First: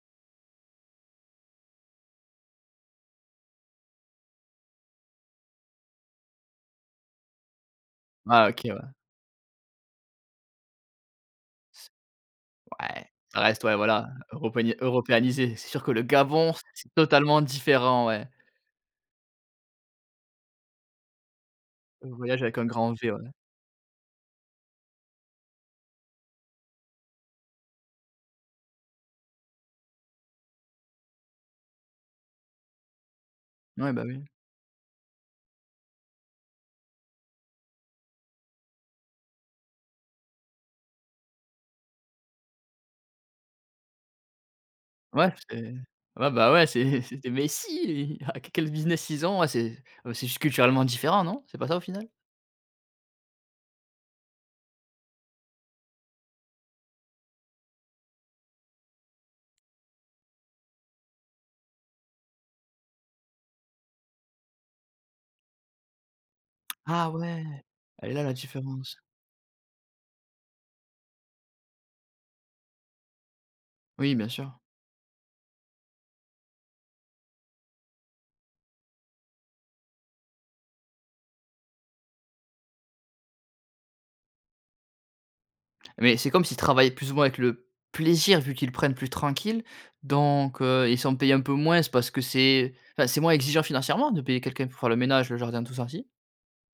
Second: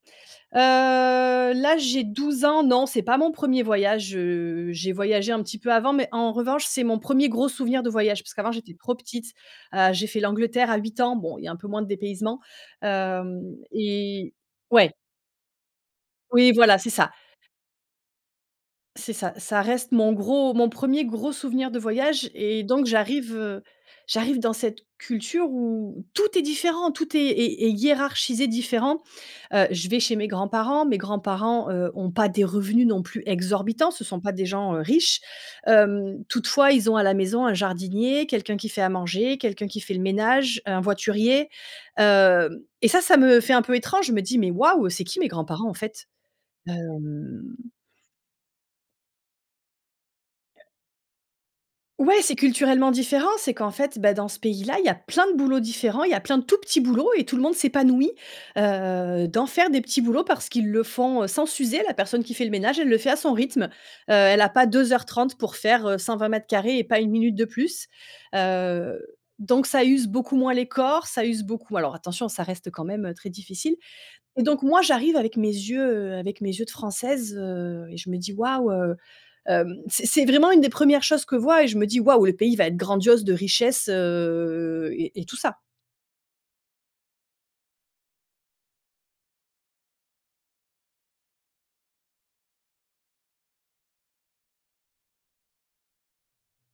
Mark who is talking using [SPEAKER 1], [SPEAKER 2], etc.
[SPEAKER 1] Heu, là, j'ai 12 ans, non c'est pas mon 1er voyage, heu, j'ai voyagé un petit peu avant mais en revanche, c'est mon 1er gros souvenir de voyage parce
[SPEAKER 2] Ah
[SPEAKER 1] qu'avant,
[SPEAKER 2] OK,
[SPEAKER 1] j'étais
[SPEAKER 2] ouais.
[SPEAKER 1] trop petite. Heu, j'ai fait l'Angleterre à 8 ans. Bon il y a un peu moins de dépaysement.
[SPEAKER 2] Ouais, ça
[SPEAKER 1] Hem,
[SPEAKER 2] reste, ouais, voilà,
[SPEAKER 1] et
[SPEAKER 2] europanié
[SPEAKER 1] ouais!
[SPEAKER 2] européanisé. C'est sûr que le
[SPEAKER 1] Oui,
[SPEAKER 2] Gabon, c
[SPEAKER 1] voilà, c'est
[SPEAKER 2] c'est
[SPEAKER 1] ça.
[SPEAKER 2] totalement différent, ouais.
[SPEAKER 1] C'est ça, ça reste mon gros mon 1er gros souvenir de
[SPEAKER 2] Un
[SPEAKER 1] voyage
[SPEAKER 2] voyage avec
[SPEAKER 1] et
[SPEAKER 2] un
[SPEAKER 1] donc
[SPEAKER 2] grand V, ouais.
[SPEAKER 1] j'arrive, heu, j'arrive dans cette culture où tout est différent, tout est est est hiérarchisé, différent. Heu, je vais chez mes grands-parents. Mes grands-parents, heu, ont pas des revenus non plus exorbitants,
[SPEAKER 2] Mouais,
[SPEAKER 1] ce
[SPEAKER 2] bah,
[SPEAKER 1] sont
[SPEAKER 2] oui.
[SPEAKER 1] pas des gens, heu, riches. Hem, toutefois, ils ont, à la maison, un jardinier, quelqu'un qui fait à manger, quelqu'un qui fait le ménage, heu, un voiturier. Hem et ça, ça me fait un peu étrange, je me dis: «Mais waouh! c'est qui mes
[SPEAKER 2] Ouais, c'est
[SPEAKER 1] grands-parents, en fait»?
[SPEAKER 2] ouais, bah, ouais, c'est c'est des
[SPEAKER 1] Hem
[SPEAKER 2] messies, ah qu quel business ils ont? Ouais c'est bah, c'est juste culturellement différent non? C'est pas ça, au final?
[SPEAKER 1] Ouais, c'est culturellement différent. C'est qu'en fait, bah, dans ce pays-là, il y a plein de boulots différents, il y a plein de tout petits boulots et tout le monde s'épanouit, heu, d'en faire, des petits boulots, parce qu'ils le font, heu, sans s'user. La personne qui fait le ménage, elle le fait à son rythme. Heu, elle a pas 2 heures 30 pour faire, heu, 120 m2 et pas
[SPEAKER 2] Ah
[SPEAKER 1] une minute
[SPEAKER 2] ouais,
[SPEAKER 1] de plus.
[SPEAKER 2] elle est là, la différence.
[SPEAKER 1] Heu, donc ça use beaucoup moins les corps, ça use beaucoup alors attention, ça reste, heu, quand même, heu, très difficile
[SPEAKER 2] Oui, bien
[SPEAKER 1] et
[SPEAKER 2] sûr.
[SPEAKER 1] donc moi, j'arrive avec mes yeux, heu, avec mes yeux de Française, heu, et je me dis: «Waouh!» heu, hem c'est c'est vraiment une des 1res choses que vois et je me dis: «Waouh, le pays va être grandiose de richesse» heu et et tout ça.
[SPEAKER 2] Mais c'est comme s'ils travaillaient plus ou moins avec le plaisir, vu qu'ils le prennent plus tranquille. Donc, heu, ils sont payés un peu moins, parce que c'est enfin, c'est moins exigeant financièrement de payer quelqu'un pour faire le ménage, le jardin tout ça, si?